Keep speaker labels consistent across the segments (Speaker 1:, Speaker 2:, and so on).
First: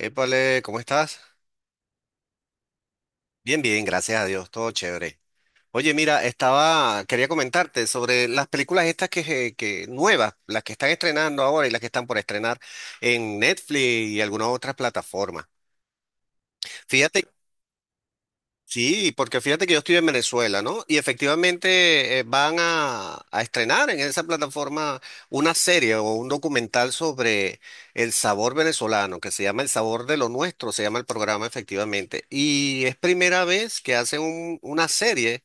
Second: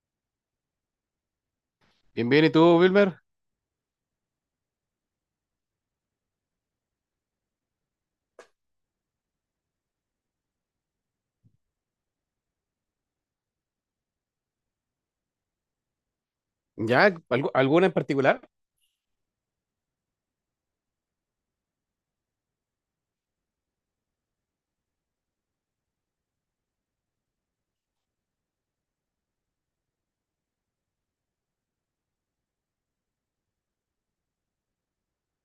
Speaker 1: Épale, ¿cómo estás?
Speaker 2: Bien, bien, ¿y tú, Wilmer?
Speaker 1: Bien, bien, gracias a Dios, todo chévere. Oye, mira, quería comentarte sobre las películas estas que nuevas, las que están estrenando ahora y las que están por estrenar en Netflix y algunas otras plataformas.
Speaker 2: ¿Ya?
Speaker 1: Fíjate.
Speaker 2: ¿Alguna en particular?
Speaker 1: Sí, porque fíjate que yo estoy en Venezuela, ¿no? Y efectivamente van a estrenar en esa plataforma una serie o un documental sobre el sabor venezolano, que se llama El Sabor de lo Nuestro, se llama el programa efectivamente. Y es primera vez que hacen una serie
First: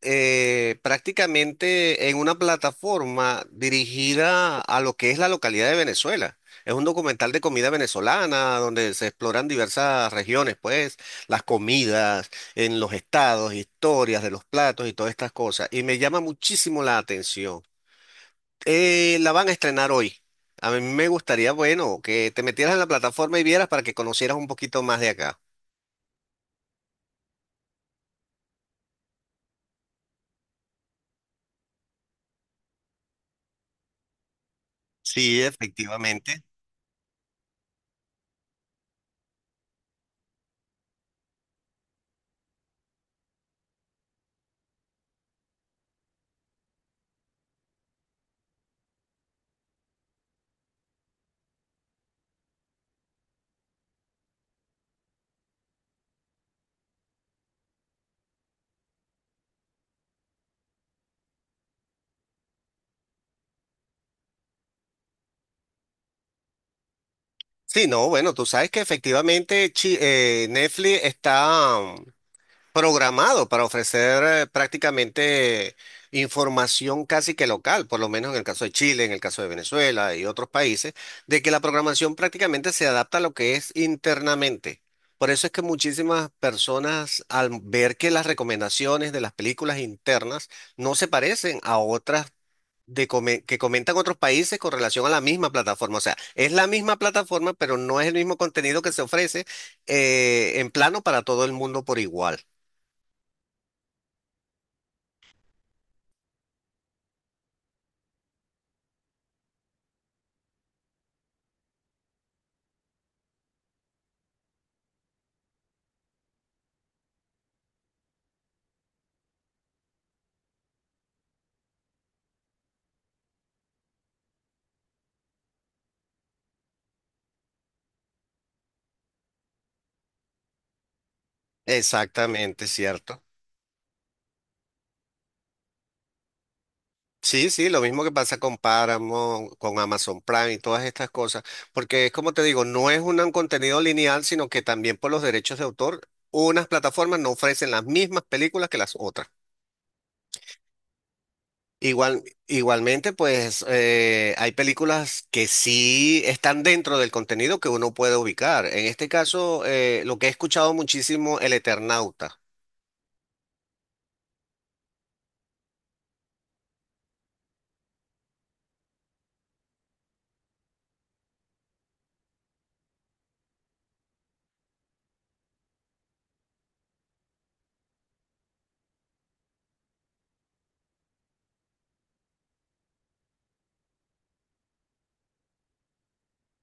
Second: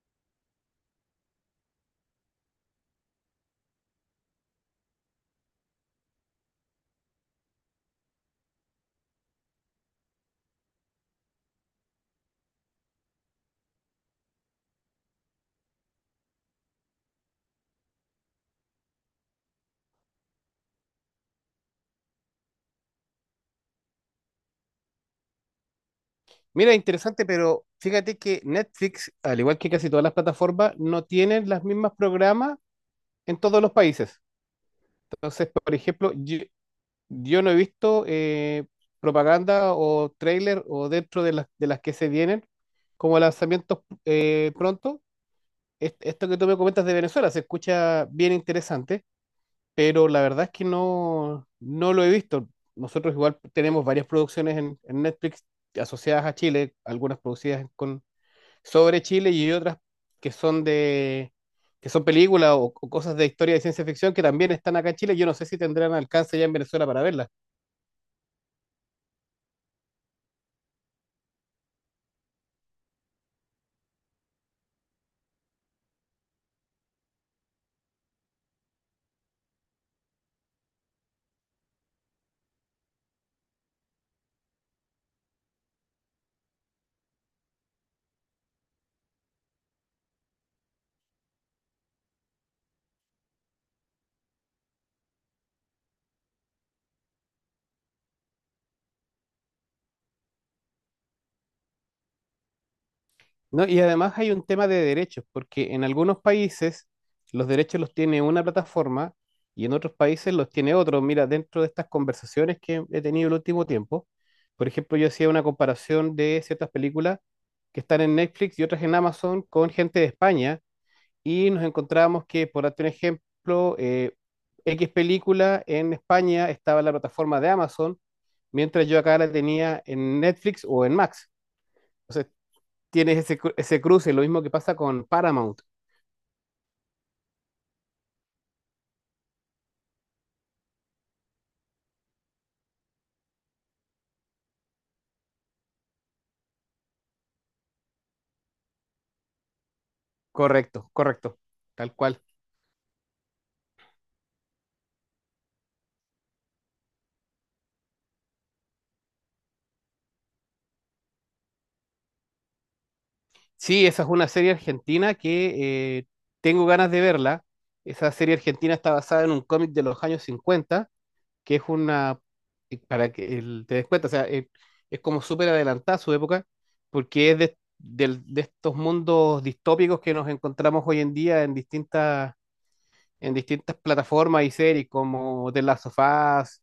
Speaker 1: prácticamente en una plataforma dirigida a lo que es la localidad de Venezuela. Es un documental de comida venezolana donde se exploran diversas regiones, pues, las comidas en los estados, historias de los platos y todas estas cosas. Y me llama muchísimo la atención. La van a estrenar hoy. A mí me gustaría, bueno, que te metieras en la plataforma y vieras para que conocieras un poquito más de acá.
Speaker 2: Mira, interesante, pero fíjate que Netflix, al igual que casi todas las plataformas, no tienen las mismas programas en todos los países.
Speaker 1: Sí,
Speaker 2: Entonces, por ejemplo, yo,
Speaker 1: efectivamente.
Speaker 2: yo no he visto propaganda o trailer o dentro de las que se vienen como lanzamientos pronto. Esto que tú me comentas de Venezuela se escucha bien interesante. Pero la verdad es que no lo he visto. Nosotros igual tenemos varias producciones en Netflix asociadas a Chile, algunas producidas con, sobre Chile y otras que son de, que son películas o cosas de historia de ciencia ficción que también están acá en Chile. Yo no sé si tendrán alcance ya en Venezuela para verlas.
Speaker 1: Sí, no, bueno, tú sabes que efectivamente Netflix está programado para ofrecer prácticamente información casi que local, por lo menos en el caso de Chile, en el caso de Venezuela y otros países, de que la programación prácticamente se adapta a lo que es internamente. Por eso es que muchísimas personas, al ver que las recomendaciones de las películas internas no se parecen a otras que comentan otros países con relación a la misma plataforma. O sea, es la misma plataforma, pero no es el mismo contenido que se ofrece en plano para todo el mundo por igual.
Speaker 2: No, y además hay un tema de derechos, porque en algunos países los derechos los tiene una plataforma y en otros países los tiene otro. Mira, dentro de estas conversaciones que he tenido el último tiempo, por ejemplo, yo hacía una comparación de ciertas películas que están en Netflix y otras en Amazon con gente de España y nos encontrábamos que, por darte un ejemplo, X película en España estaba en la plataforma de Amazon, mientras yo acá la tenía en Netflix o en Max.
Speaker 1: Exactamente,
Speaker 2: Tienes
Speaker 1: cierto.
Speaker 2: ese, ese cruce, lo mismo que pasa con Paramount.
Speaker 1: Sí, sí, lo mismo que pasa con Paramount, con Amazon Prime y todas estas cosas, porque es como te digo, no es un contenido lineal, sino que también por los derechos de autor, unas plataformas no ofrecen las mismas películas que las otras.
Speaker 2: Correcto, correcto, tal cual.
Speaker 1: Igual, igualmente, pues hay películas que sí están dentro del contenido que uno puede ubicar. En este caso, lo que he escuchado muchísimo, El Eternauta.
Speaker 2: Sí, esa es una serie argentina que tengo ganas de verla. Esa serie argentina está basada en un cómic de los años 50, que es una, para que te des cuenta, o sea, es como súper adelantada a su época, porque es de estos mundos distópicos que nos encontramos hoy en día en distintas plataformas y series como The Last of Us,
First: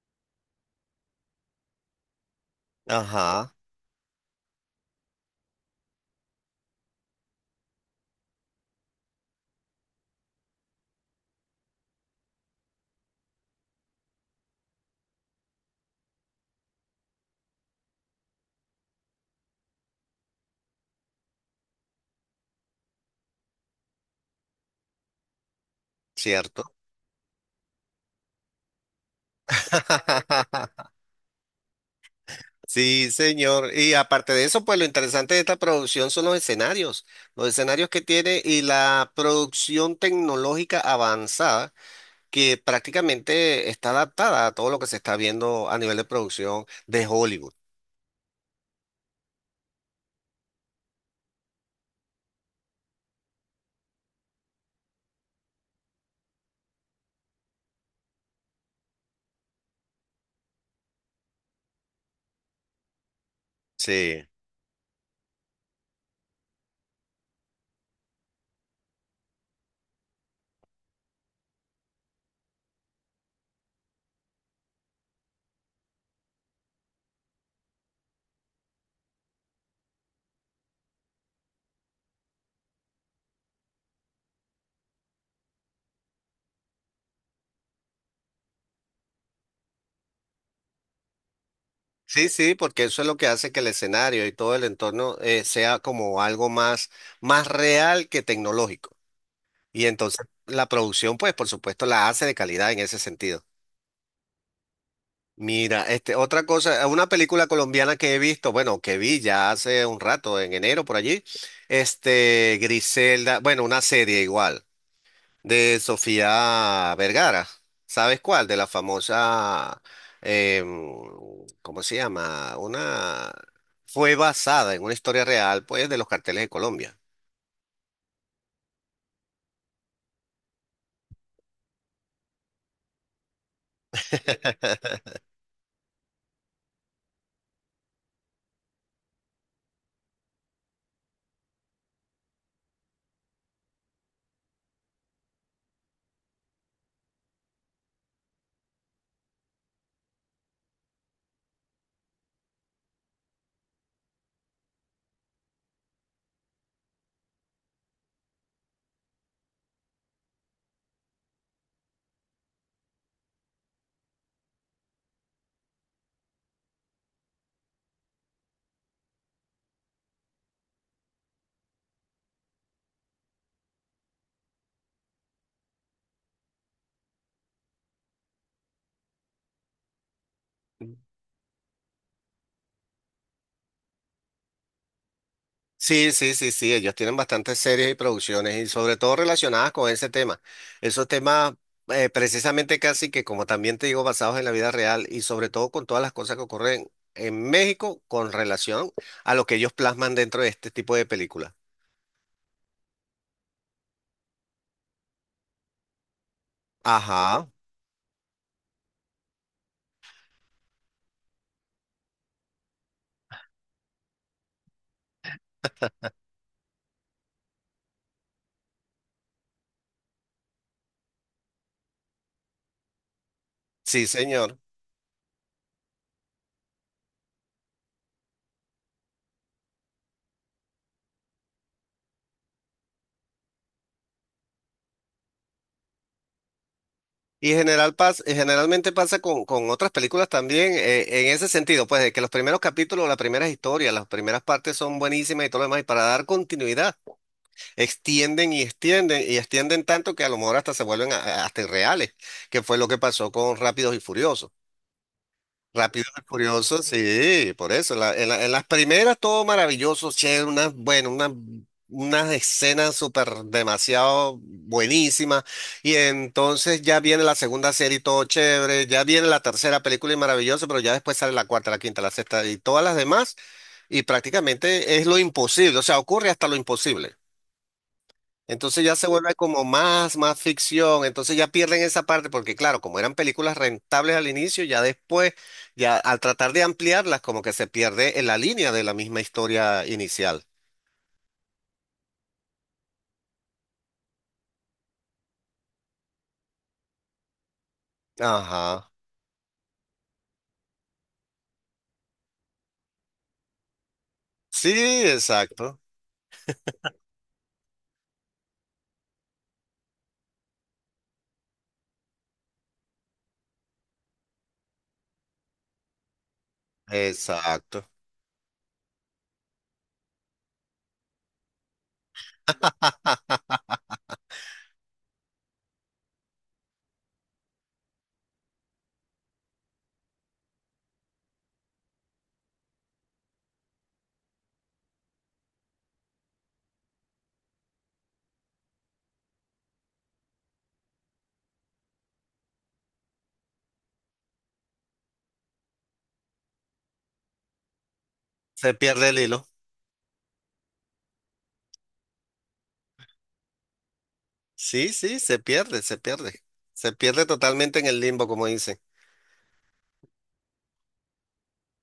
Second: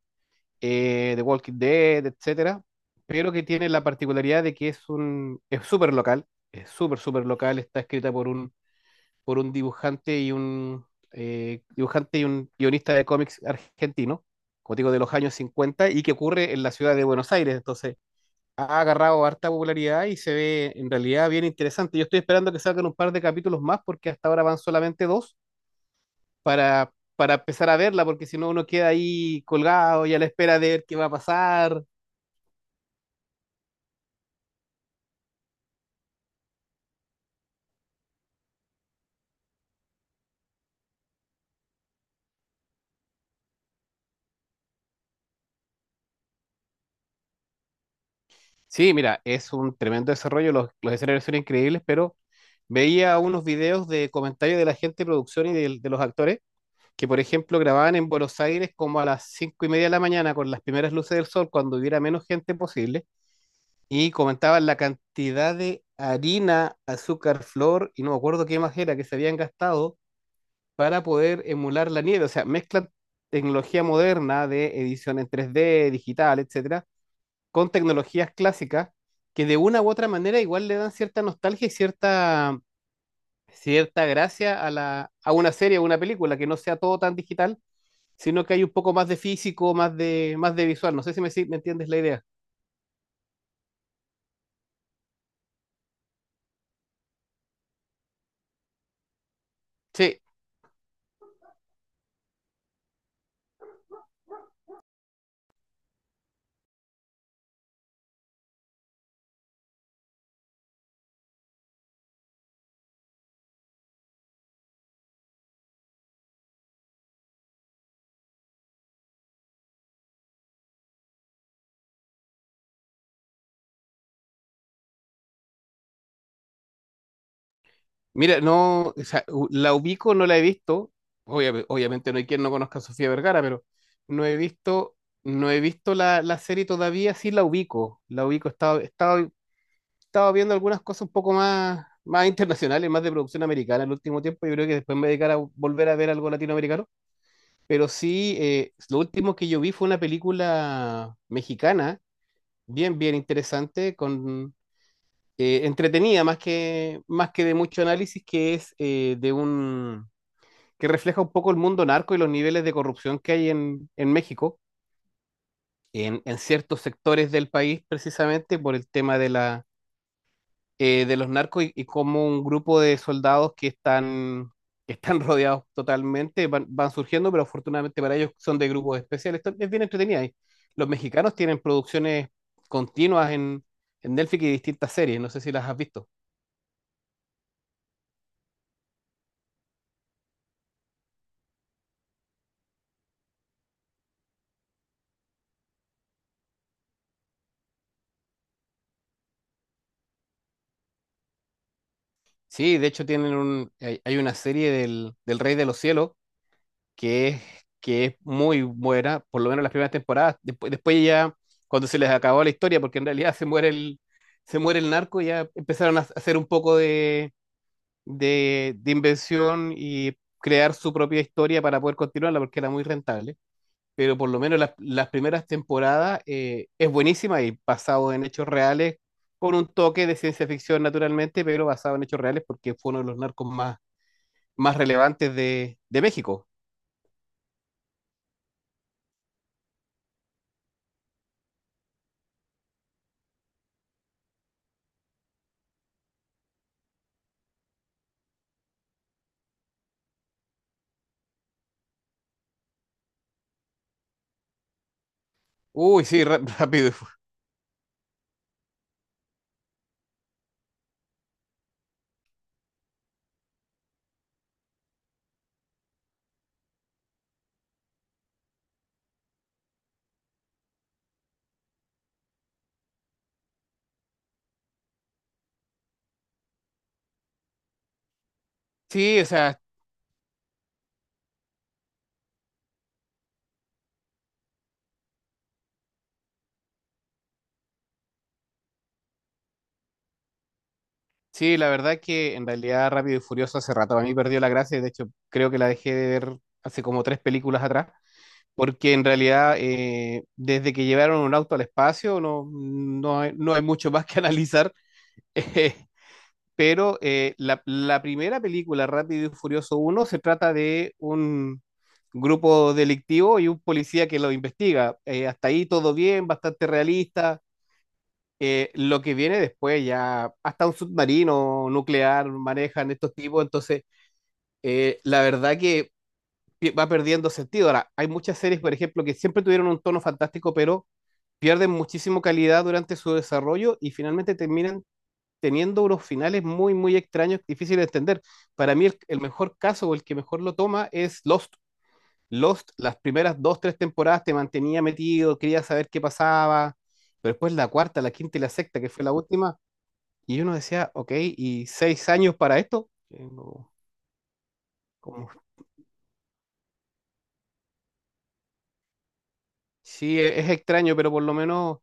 Speaker 2: The Walking Dead, etcétera, pero que
Speaker 1: Ajá,
Speaker 2: tiene la particularidad de que es un, es súper local, es súper, súper local, está escrita por un dibujante y un dibujante y un guionista de cómics argentino, como digo, de los años 50 y que ocurre en la ciudad de Buenos Aires. Entonces ha agarrado harta popularidad y se ve en realidad bien interesante. Yo estoy esperando que salgan un par de capítulos más porque hasta ahora van solamente dos
Speaker 1: cierto.
Speaker 2: para, para empezar a verla, porque si no uno queda ahí colgado y a la espera de ver qué va a pasar.
Speaker 1: Sí, señor. Y aparte de eso, pues lo interesante de esta producción son los escenarios que tiene y la producción tecnológica avanzada que prácticamente está adaptada a todo lo que se está viendo a nivel de producción de Hollywood.
Speaker 2: Sí, mira, es un tremendo desarrollo, los escenarios son increíbles, pero veía unos videos de comentarios de la gente de producción y los actores, que por ejemplo grababan en Buenos Aires como a las 5:30 de la mañana con las primeras luces del sol, cuando hubiera menos gente posible, y
Speaker 1: Sí.
Speaker 2: comentaban la cantidad de harina, azúcar, flor y no me acuerdo qué más era que se habían gastado para poder emular la nieve. O sea, mezclan tecnología moderna de edición en 3D, digital, etcétera, con tecnologías clásicas que de una u otra manera igual le dan cierta nostalgia y cierta, cierta gracia a la, a una serie o una película, que no sea todo tan digital, sino que hay un poco más de físico, más de visual. No sé si me, si me entiendes la idea.
Speaker 1: Sí, sí, porque eso es lo que hace que el escenario y todo el entorno sea como algo más, más real que tecnológico. Y
Speaker 2: Sí,
Speaker 1: entonces la producción, pues por supuesto, la hace de calidad en ese sentido. Mira, este, otra cosa, una película colombiana que he visto, bueno, que vi ya hace un rato, en enero por allí, este, Griselda, bueno, una serie igual, de Sofía Vergara, ¿sabes cuál? De la famosa, em, ¿cómo se llama? Una, fue basada en una historia real, pues, de los carteles de Colombia.
Speaker 2: mira, no, o sea, la ubico, no la he visto. Obviamente no hay quien no conozca a Sofía Vergara, pero no he visto, no he visto la serie todavía, sí la ubico. La ubico, estaba, estaba viendo algunas cosas un poco más, más internacionales, más de producción americana en el último tiempo. Yo creo que después me dedicaré a volver a ver algo latinoamericano. Pero sí, lo último que yo vi fue una película mexicana, bien, bien interesante, con, entretenida, más que de mucho análisis, que es que refleja un poco el mundo narco y los niveles de corrupción que hay en México, en ciertos sectores del país, precisamente por el tema de la de los narcos y cómo un grupo de soldados que están rodeados totalmente van, van surgiendo, pero afortunadamente para ellos son de grupos especiales. Esto es bien entretenida. Y los mexicanos tienen producciones continuas en Netflix y distintas series. No sé si las has visto.
Speaker 1: Sí, sí, sí, sí, ellos tienen bastantes series y producciones y sobre todo relacionadas con ese tema. Esos temas precisamente casi que como también te digo basados en la vida real y sobre todo con todas las cosas que ocurren en México con relación a lo que ellos plasman dentro de este tipo de películas.
Speaker 2: Sí, de hecho tienen un, hay una serie del Rey de los Cielos que es,
Speaker 1: Ajá,
Speaker 2: que es muy buena, por lo menos las primeras temporadas. Después, después ya, cuando se les acabó la historia, porque en realidad se muere el narco, ya empezaron a hacer un poco de inversión y crear su propia historia para poder continuarla porque era muy rentable.
Speaker 1: sí,
Speaker 2: Pero por lo
Speaker 1: señor.
Speaker 2: menos las primeras temporadas es buenísima y basado en hechos reales, con un toque de ciencia ficción naturalmente, pero basado en hechos reales porque fue uno de los narcos más, más relevantes de México.
Speaker 1: Y generalmente pasa con otras películas también en ese sentido, pues de que los primeros capítulos, las primeras historias, las primeras partes son buenísimas y todo lo demás, y para dar continuidad. Extienden y extienden y extienden tanto que a lo mejor hasta se vuelven hasta irreales, que fue lo que pasó con Rápidos y Furiosos.
Speaker 2: Uy,
Speaker 1: Rápidos y
Speaker 2: sí,
Speaker 1: Furiosos,
Speaker 2: rápido. Y
Speaker 1: sí, por eso. En las primeras todo maravilloso, che, unas, bueno, unas, unas escenas súper demasiado buenísimas. Y entonces ya viene la segunda serie y todo chévere, ya viene la tercera película y maravilloso, pero ya después sale la cuarta, la quinta, la sexta y todas las demás. Y prácticamente es lo imposible, o sea, ocurre hasta lo imposible. Entonces ya se
Speaker 2: sí, o
Speaker 1: vuelve
Speaker 2: sea,
Speaker 1: como más, más ficción, entonces ya pierden esa parte porque claro, como eran películas rentables al inicio, ya después, ya al tratar de ampliarlas, como que se pierde en la línea de la misma historia inicial.
Speaker 2: sí, la verdad que en realidad Rápido y Furioso hace rato a mí perdió la gracia, y de hecho creo que la dejé de ver hace como 3 películas atrás.
Speaker 1: Ajá.
Speaker 2: Porque en realidad, desde que llevaron un auto al espacio, no, no hay mucho más que analizar.
Speaker 1: Sí,
Speaker 2: Eh,
Speaker 1: exacto,
Speaker 2: pero la primera película, Rápido y Furioso uno, se trata de un grupo delictivo y un policía que lo investiga. Hasta ahí todo bien, bastante realista.
Speaker 1: exacto.
Speaker 2: Lo que viene después ya, hasta un submarino nuclear manejan estos tipos. Entonces, la verdad que va perdiendo sentido. Ahora, hay muchas series, por ejemplo, que siempre tuvieron un tono fantástico, pero pierden muchísimo calidad durante su desarrollo y finalmente terminan teniendo unos finales muy, muy extraños, difíciles de entender. Para mí, el mejor caso o el que mejor lo toma es Lost. Lost, las primeras dos, tres temporadas te mantenía metido, quería saber qué pasaba, pero después la cuarta, la quinta y la
Speaker 1: Se
Speaker 2: sexta, que fue
Speaker 1: pierde
Speaker 2: la
Speaker 1: el hilo.
Speaker 2: última, y uno decía, ok, ¿y 6 años para esto? No,
Speaker 1: Sí, sí, se
Speaker 2: como-
Speaker 1: pierde, se pierde. Se pierde totalmente en el limbo, como dicen.
Speaker 2: sí, es extraño, pero por lo menos.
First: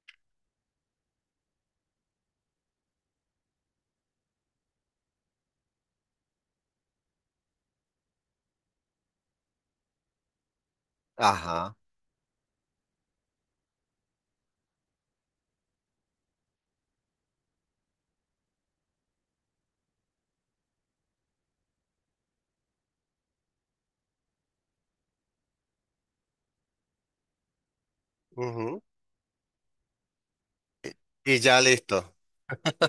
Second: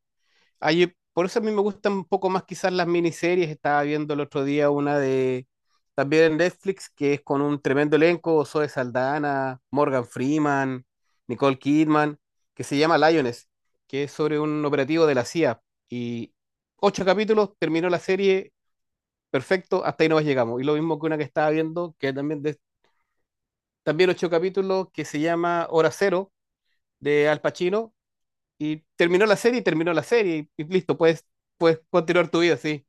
Speaker 2: Ay, por eso a mí me gustan un poco más quizás las miniseries. Estaba viendo el otro día una de también en Netflix que es con un tremendo elenco, Zoe Saldana, Morgan Freeman, Nicole
Speaker 1: Ajá.
Speaker 2: Kidman, que se llama Lioness, que es sobre un operativo de la CIA. Y 8 capítulos, terminó la serie, perfecto, hasta ahí nomás llegamos. Y lo mismo que una que estaba viendo, que también, también 8 capítulos, que se llama Hora Cero, de Al Pacino, y
Speaker 1: Ujú.
Speaker 2: terminó la serie y terminó la serie y listo, puedes,
Speaker 1: Y ya
Speaker 2: puedes
Speaker 1: listo.
Speaker 2: continuar tu vida, sí,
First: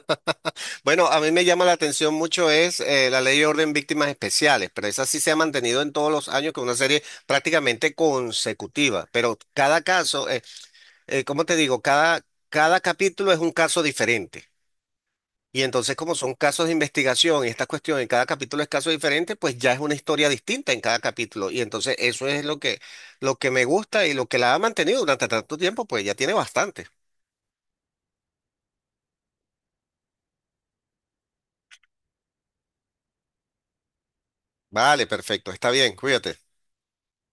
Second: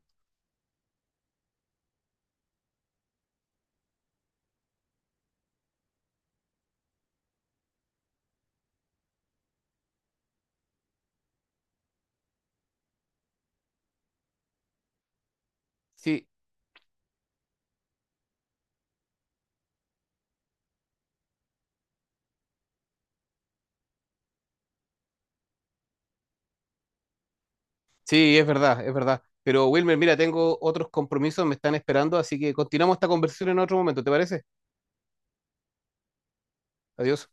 Speaker 1: Bueno, a mí me llama la atención mucho es la ley de orden víctimas especiales, pero esa sí se ha mantenido en todos los años con una serie prácticamente consecutiva, pero cada caso, ¿cómo te digo? Cada, cada capítulo es un caso diferente. Y entonces, como
Speaker 2: sí,
Speaker 1: son casos de investigación y esta cuestión en cada capítulo es caso diferente, pues ya es una historia distinta en cada capítulo. Y entonces eso es lo que me gusta y lo que la ha mantenido durante tanto tiempo, pues ya tiene bastante.
Speaker 2: sí, es verdad, es verdad. Pero Wilmer, mira, tengo otros compromisos, me están esperando, así que continuamos esta conversación en otro momento, ¿te parece?
Speaker 1: Vale, perfecto, está bien, cuídate.
Speaker 2: Adiós.